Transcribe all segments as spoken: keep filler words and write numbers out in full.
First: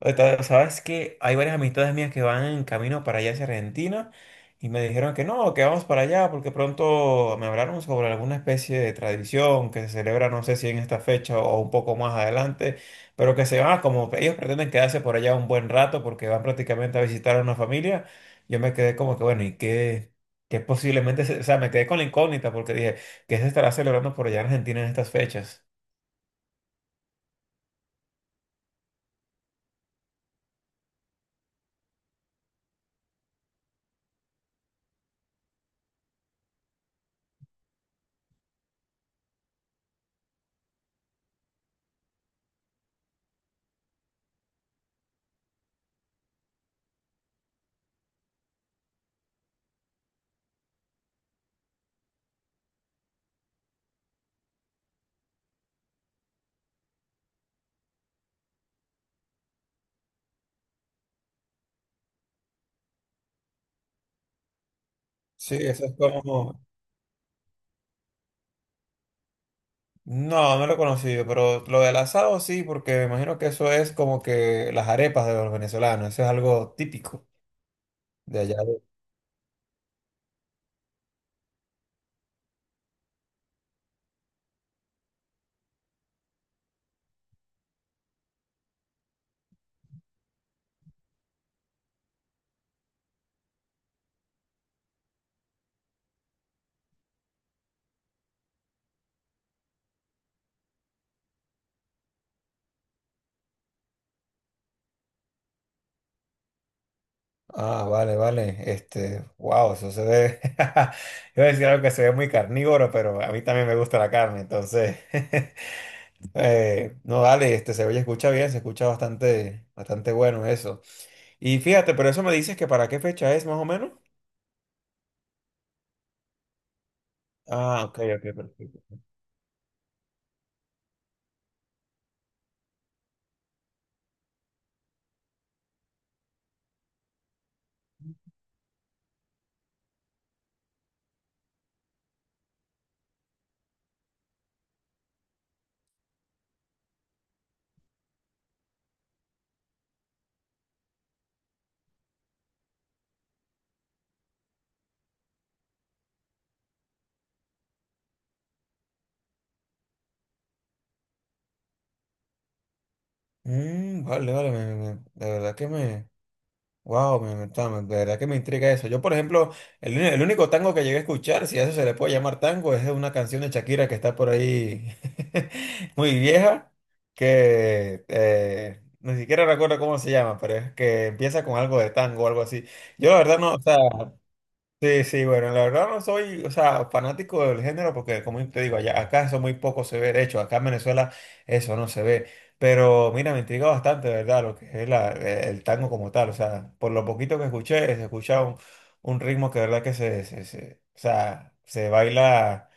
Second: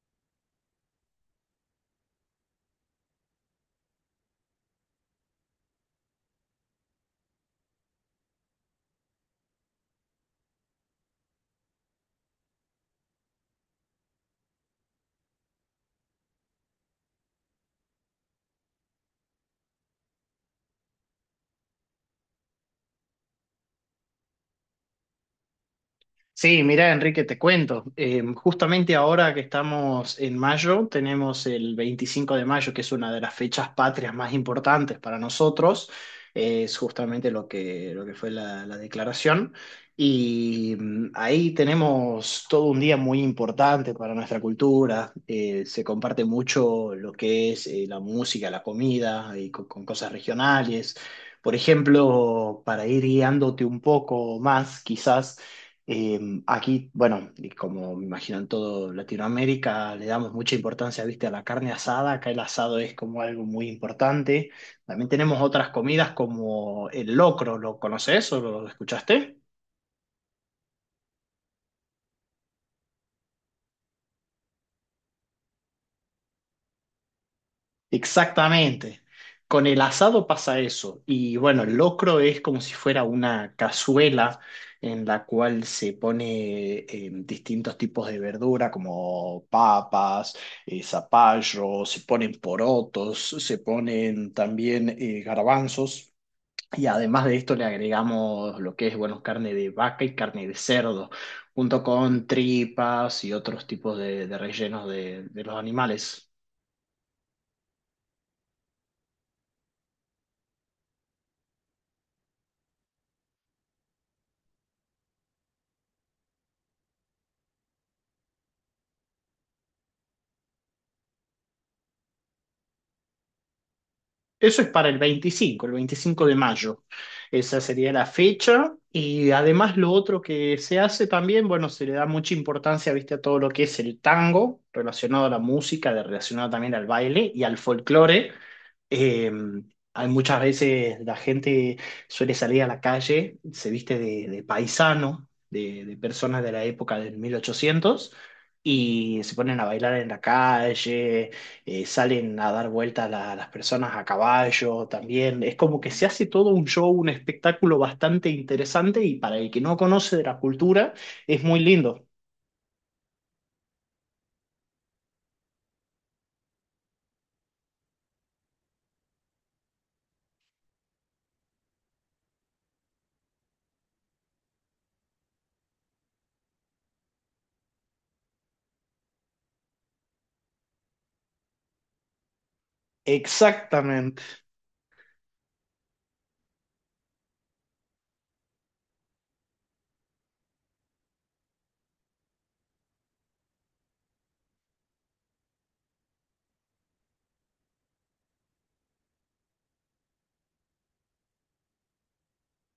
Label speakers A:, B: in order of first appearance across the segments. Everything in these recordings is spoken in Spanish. A: Ahorita, sabes que hay varias amistades mías que van en camino para allá hacia Argentina y me dijeron que no, que vamos para allá porque pronto me hablaron sobre alguna especie de tradición que se celebra, no sé si en esta fecha o un poco más adelante, pero que se van como ellos pretenden quedarse por allá un buen rato porque van prácticamente a visitar a una familia. Yo me quedé como que bueno, ¿y qué? Que posiblemente, se- o sea, me quedé con la incógnita porque dije, ¿qué se estará celebrando por allá en Argentina en estas fechas?
B: Sí, mira, Enrique, te cuento. Eh, justamente ahora que estamos en mayo, tenemos el veinticinco de mayo, que es una de las fechas patrias más importantes para nosotros. Eh, es justamente lo que, lo que fue la, la declaración. Y mm, ahí tenemos todo un día muy importante para nuestra cultura. Eh, se comparte mucho lo que es eh, la música, la comida, y con con cosas regionales. Por ejemplo, para ir guiándote un poco más, quizás. Eh, Aquí, bueno, y como me imagino en todo Latinoamérica, le damos mucha importancia, viste, a la carne asada. Acá el asado es como algo muy importante. También tenemos
A: Sí,
B: otras
A: eso es
B: comidas
A: como,
B: como el locro. ¿Lo conoces o lo escuchaste?
A: no, no lo he conocido, pero lo del asado sí, porque me imagino que eso es como que las arepas de los venezolanos, eso es algo típico de allá. de-
B: Exactamente. Con el asado pasa eso. Y bueno, el locro es como si fuera una cazuela en la cual se pone eh, distintos tipos de verdura como papas, eh, zapallo, se ponen porotos, se ponen también eh, garbanzos. Y además de esto le agregamos lo que es, bueno, carne de vaca y carne de cerdo, junto con tripas y otros tipos de, de rellenos de de los animales.
A: Ah, vale, vale, este, wow, eso se ve, iba a decir algo que se ve muy carnívoro, pero a mí también me gusta la carne, entonces, eh, no, dale, este, se oye, escucha bien, se escucha bastante, bastante bueno eso. Y fíjate, pero eso me dices que para qué fecha es más o menos.
B: Eso es para el veinticinco, el veinticinco de mayo. Esa
A: Ah,
B: sería
A: ok,
B: la
A: ok,
B: fecha.
A: perfecto.
B: Y además lo otro que se hace también, bueno, se le da mucha importancia, viste, a todo lo que es el tango, relacionado a la música, de- relacionado también al baile y al folclore. Eh, Hay muchas veces la gente suele salir a la calle, se viste de, de paisano, de, de personas de la época del mil ochocientos y se ponen a bailar en la calle, eh, salen a dar vueltas la- las personas a caballo también. Es como que se hace todo un show, un espectáculo bastante interesante y para el que no conoce de la cultura es muy lindo.
A: Mm, vale, vale, me- me- de verdad que me... Wow, me, me- está- de verdad que me intriga eso. Yo, por ejemplo, el, uni- el único tango que llegué a escuchar, si a eso se le puede llamar tango, es una canción de Shakira que está por ahí muy vieja, que eh, ni siquiera recuerdo cómo se llama, pero es que empieza con algo de tango o algo así. Yo la verdad no, o sea,
B: Exactamente.
A: sí, sí, bueno, la verdad no soy, o sea, fanático del género porque, como te digo, allá, acá eso muy poco se ve, de hecho, acá en Venezuela eso no se ve, pero mira, me intriga bastante, de verdad, lo que es la- eh, el tango como tal, o sea, por lo poquito que escuché, se escucha un, un ritmo que de verdad que se, se, se- o sea, se baila,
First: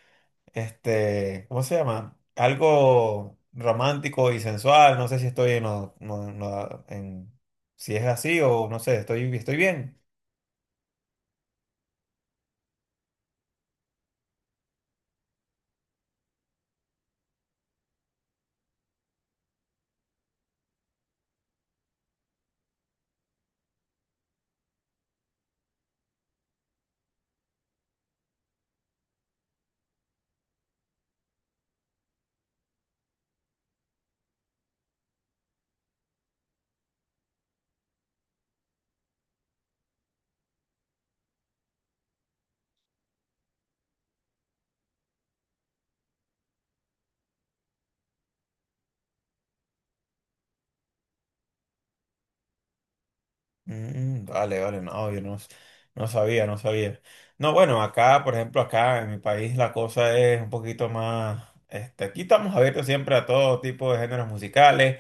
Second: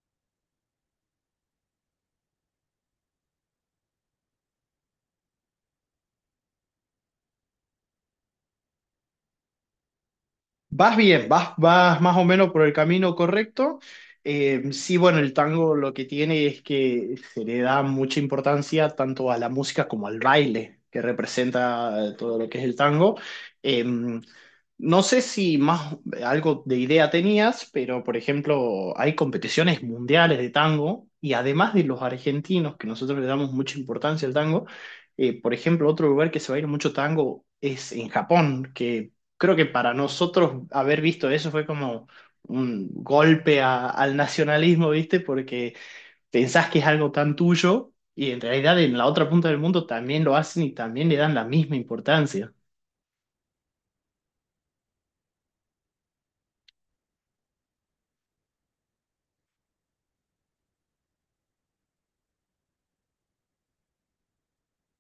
A: este, ¿cómo se llama? Algo romántico y sensual, no sé si estoy en, lo- no- no- en si es así o no sé, estoy, estoy bien.
B: Vas bien, vas, vas más o menos por el camino correcto. Eh, sí, bueno, el tango lo que tiene es que se le da mucha importancia tanto a la música como al baile que representa eh, todo lo que es el tango. Eh, no sé si más algo de idea tenías, pero por ejemplo, hay competiciones mundiales de tango y además de los argentinos, que nosotros le damos mucha importancia al tango, eh, por ejemplo, otro lugar que se baila mucho tango es en Japón, que creo que para nosotros haber visto eso fue como un golpe a- al nacionalismo, ¿viste? Porque pensás que es algo tan tuyo y en realidad en la otra punta del mundo también lo hacen y también le dan la misma importancia.
A: Mm, vale, vale, no, yo no, no sabía, no sabía. No, bueno, acá, por ejemplo, acá en mi país la cosa es un poquito más, este, aquí estamos abiertos siempre a todo tipo de géneros musicales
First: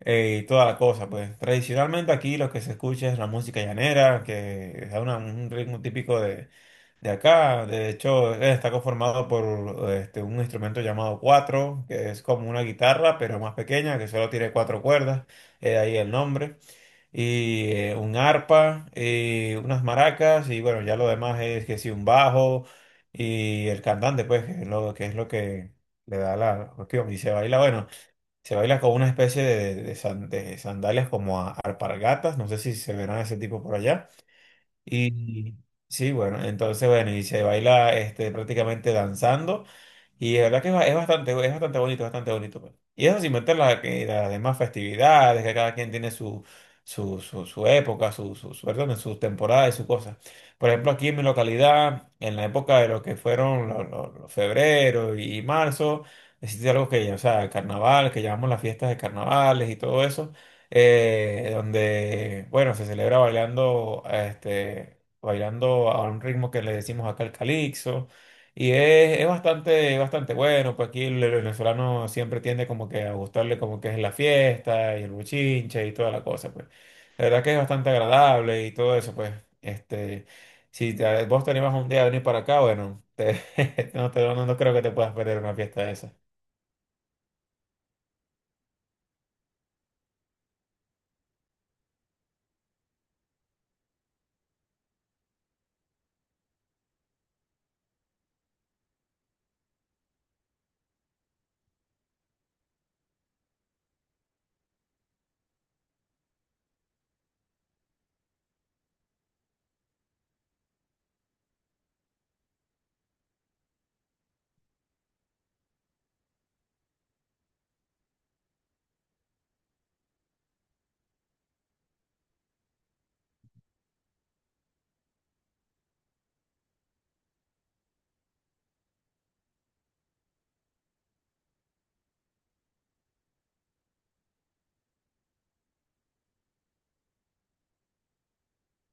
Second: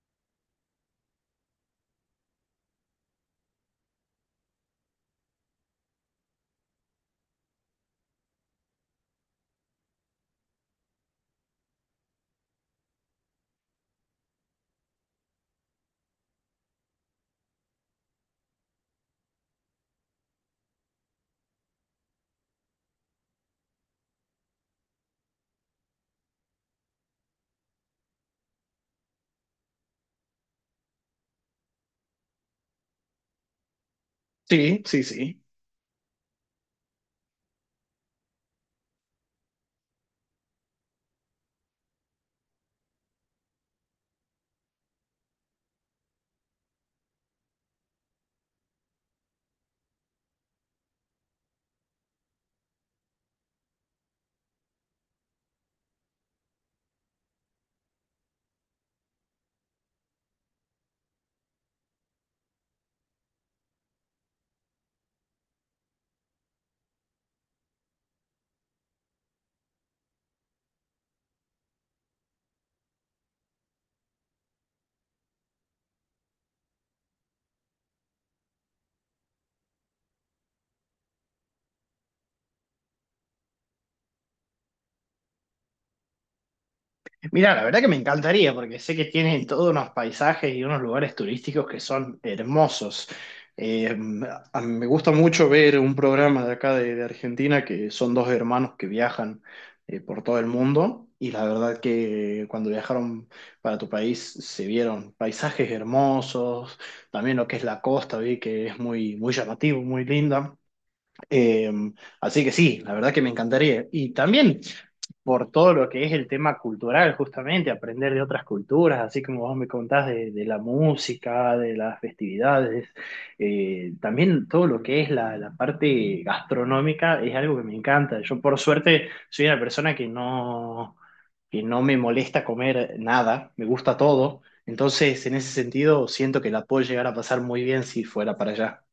A: eh, y toda la cosa, pues tradicionalmente aquí lo que se escucha es la música llanera, que es una- un ritmo típico de, de acá, de hecho eh, está conformado por este, un instrumento llamado cuatro, que es como una guitarra, pero más pequeña, que solo tiene cuatro cuerdas, eh, de ahí el nombre y eh, un arpa, eh, unas maracas y bueno, ya lo demás es que sí, un bajo y el cantante, pues, que es lo que, es lo que le da la cuestión. Y se baila, bueno, se baila con una especie de, de san- de sandalias como a- alpargatas, no sé si se verán ese tipo por allá.
B: Sí, sí, sí.
A: Y sí, bueno, entonces, bueno, y se baila este, prácticamente danzando. Y la verdad que es ba- es bastante, es bastante bonito, bastante bonito, pues. Y eso sin meter la- que las demás festividades, que cada quien tiene su, su, su, su época, su, su, su, perdón, sus temporadas y sus cosas. Por ejemplo, aquí en mi localidad, en la época de lo que fueron los, los- los febrero y marzo, existe algo que, o sea, el carnaval, que llamamos las fiestas de carnavales y todo eso eh, donde, bueno, se celebra bailando, este, bailando a un ritmo que le decimos acá el calixo, y es, es bastante, bastante bueno, pues aquí el el venezolano siempre tiende como que a gustarle como que es la fiesta y el bochinche y toda la cosa, pues. La verdad que es bastante agradable y todo eso, pues, este, si te- vos te animas un día a venir para acá, bueno, te- no, te- no no creo que te puedas perder una fiesta de esa.
B: Mira, la verdad que me encantaría porque sé que tienen todos unos paisajes y unos lugares turísticos que son hermosos. Eh, a mí me gusta mucho ver un programa de acá de, de Argentina que son dos hermanos que viajan eh, por todo el mundo y la verdad que cuando viajaron para tu país se vieron paisajes hermosos, también lo que es la costa, vi que es muy, muy llamativo, muy linda. Eh, Así que sí, la verdad que me encantaría. Y también por todo lo que es el tema cultural, justamente, aprender de otras culturas, así como vos me contás de, de la música, de las festividades, eh, también todo lo que es la, la parte gastronómica es algo que me encanta. Yo por suerte soy una persona que no, que no me molesta comer nada, me gusta todo, entonces en ese sentido siento que la puedo llegar a pasar muy bien si fuera para allá.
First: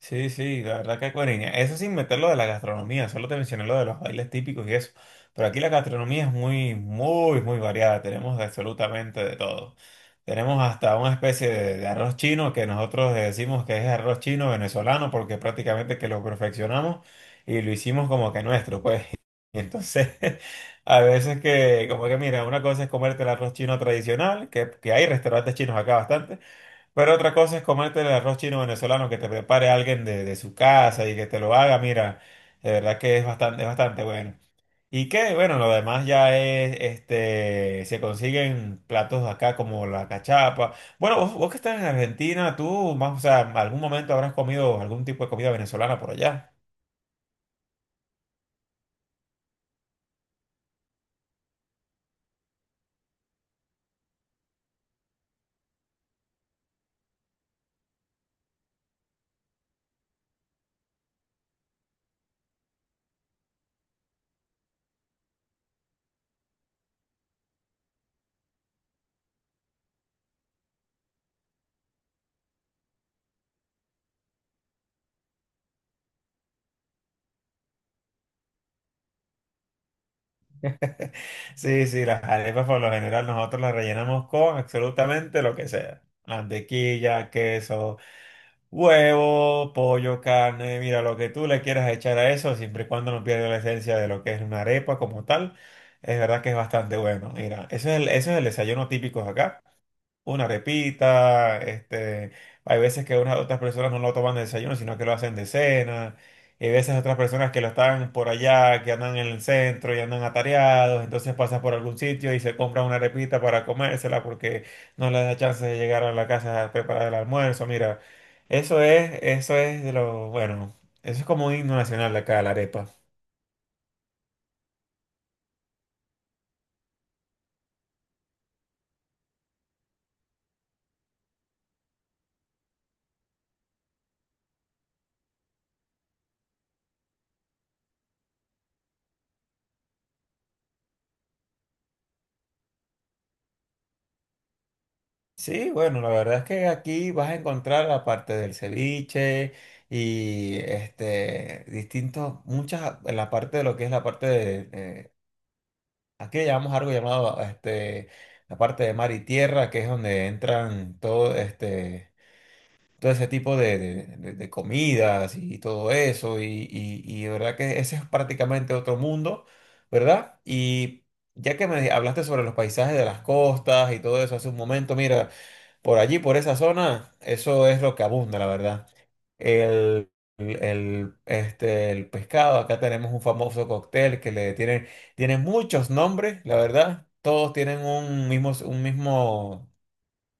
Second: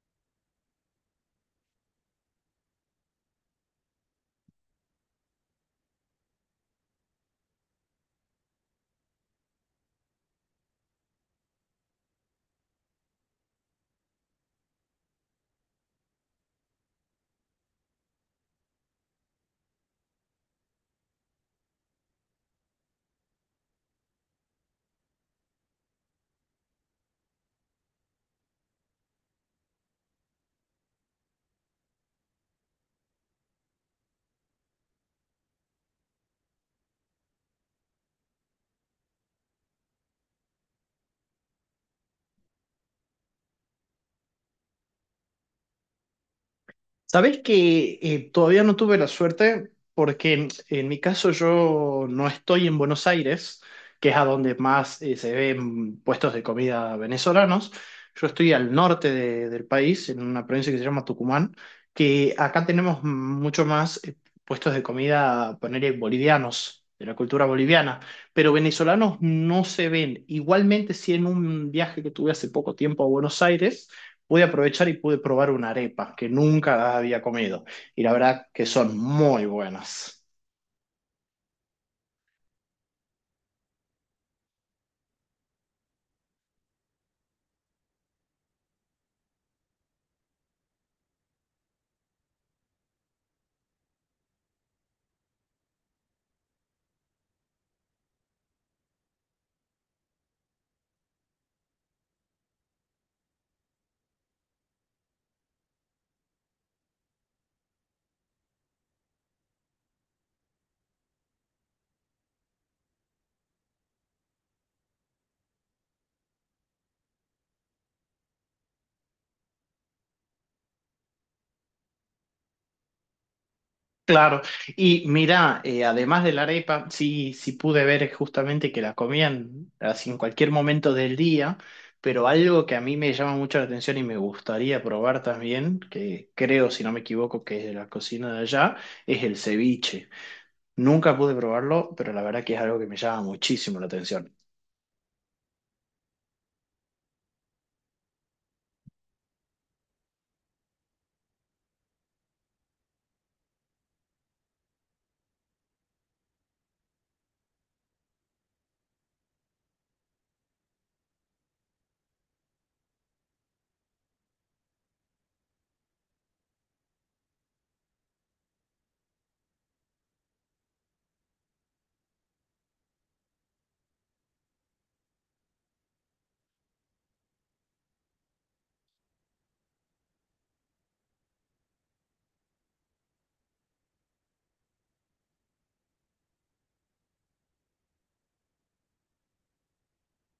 A: Sí, sí, la verdad que cuerina. Eso sin meter lo de la gastronomía, solo te mencioné lo de los bailes típicos y eso. Pero aquí la gastronomía es muy, muy, muy variada. Tenemos absolutamente de todo. Tenemos hasta una especie de, de arroz chino que nosotros decimos que es arroz chino venezolano porque prácticamente que lo perfeccionamos y lo hicimos como que nuestro, pues. Y entonces, a veces que, como que mira, una cosa es comerte el arroz chino tradicional, que, que hay restaurantes chinos acá bastante. Pero otra cosa es comerte el arroz chino venezolano que te prepare alguien de, de su casa y que te lo haga, mira, de verdad que es bastante, es bastante bueno. Y que, bueno, lo demás ya es, este, se consiguen platos acá como la cachapa. Bueno, vos, vos que estás en Argentina, tú, más, o sea, algún momento habrás comido algún tipo de comida venezolana por allá.
B: Sabes que eh, todavía no tuve la suerte porque en, en mi caso yo no estoy en Buenos Aires, que es a donde más eh, se ven puestos de comida venezolanos. Yo estoy al norte de- del país, en una provincia que se llama Tucumán, que acá tenemos mucho más eh, puestos de comida, ponerle bolivianos, de la cultura boliviana, pero venezolanos no se ven. Igualmente, si en un viaje que tuve hace poco tiempo a Buenos Aires, pude aprovechar y pude probar una arepa que nunca había comido. Y la verdad que son muy buenas.
A: Sí, sí, las arepas por lo general nosotros las rellenamos con absolutamente lo que sea. Mantequilla, queso. Huevo, pollo, carne, mira, lo que tú le quieras echar a eso, siempre y cuando no pierda la esencia de lo que es una arepa como tal, es verdad que es bastante bueno. Mira, eso es el, eso es el desayuno típico de acá, una repita, este, hay veces que unas otras personas no lo toman de desayuno, sino que lo hacen de cena, y hay veces otras personas que lo están por allá, que andan en el centro y andan atareados, entonces pasan por algún sitio y se compran una repita para comérsela porque no les da chance de llegar a la casa a preparar el almuerzo, mira, eso es, eso es de lo, bueno, eso es como un himno nacional de acá, la arepa.
B: Claro, y mira, además de la arepa, sí, sí pude ver justamente que la comían así en cualquier momento del día, pero algo que a mí me llama mucho la atención y me gustaría probar también, que creo, si no me equivoco, que es de la cocina de allá, es el ceviche. Nunca pude probarlo, pero la verdad que es algo que me llama muchísimo la atención.
A: Sí, bueno, la verdad es que aquí vas a encontrar, aparte del ceviche y este, distintos, muchas, en la parte de lo que es la parte de, eh, aquí le llamamos algo llamado, este, la parte de mar y tierra, que es donde entran todo, este, todo ese tipo de, de- de- de comidas y todo eso, y, y, y de verdad que ese es prácticamente otro mundo, ¿verdad? Y ya que me hablaste sobre los paisajes de las costas y todo eso hace un momento, mira, por allí, por esa zona, eso es lo que abunda, la verdad. El, el, este, el pescado, acá tenemos un famoso cóctel que le tiene, tiene muchos nombres, la verdad. Todos tienen un mismo, un mismo,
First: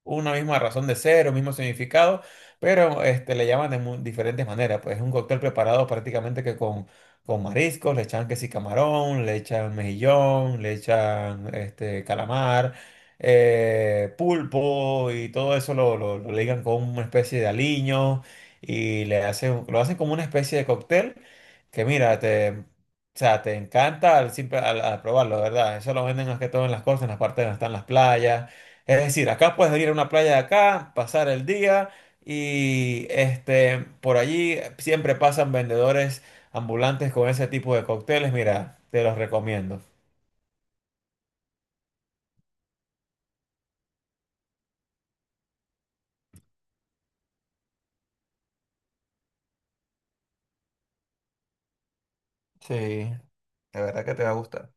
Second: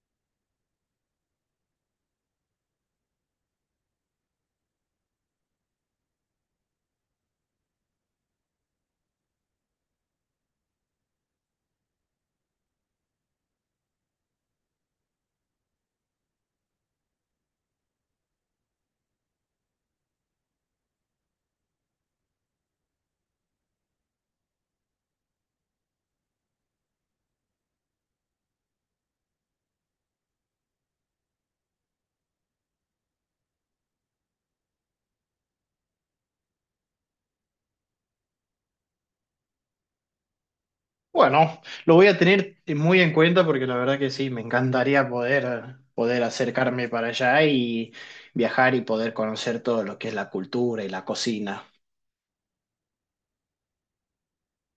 A: una misma razón de ser, un mismo significado, pero este, le llaman de mu- diferentes maneras. Pues es un cóctel preparado prácticamente que con, con mariscos, le echan que sí camarón, le echan mejillón, le echan este, calamar, eh, pulpo y todo eso lo, lo, lo ligan con una especie de aliño y le hacen, lo hacen como una especie de cóctel que mira, te... O sea, te encanta al, simple- al, al probarlo, ¿verdad? Eso lo venden más que todo en las costas, en las partes donde están las playas, es decir, acá puedes ir a una playa de acá, pasar el día y este, por allí siempre pasan vendedores ambulantes con ese tipo de cócteles. Mira, te los recomiendo.
B: Bueno, lo voy a tener muy en cuenta porque la verdad que sí, me encantaría poder, poder acercarme para allá y viajar y poder conocer todo lo que es la cultura y la cocina.
A: Sí, de verdad que te va a gustar.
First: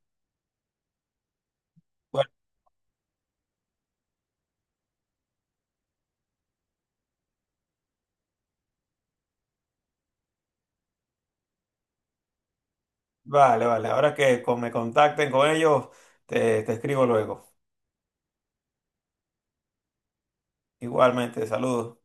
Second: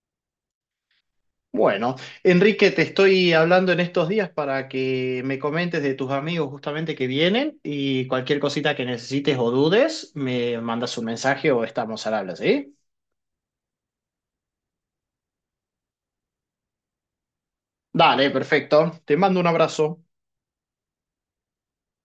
B: Bueno,
A: Bueno,
B: Enrique, te estoy hablando en estos días para que me comentes de tus amigos justamente que vienen y cualquier cosita que necesites o dudes, me mandas un mensaje o estamos al habla, ¿sí?
A: vale, vale. Ahora que con- me contacten con ellos, te, te escribo luego.
B: Dale, perfecto. Te mando un abrazo.
A: Igualmente, saludos.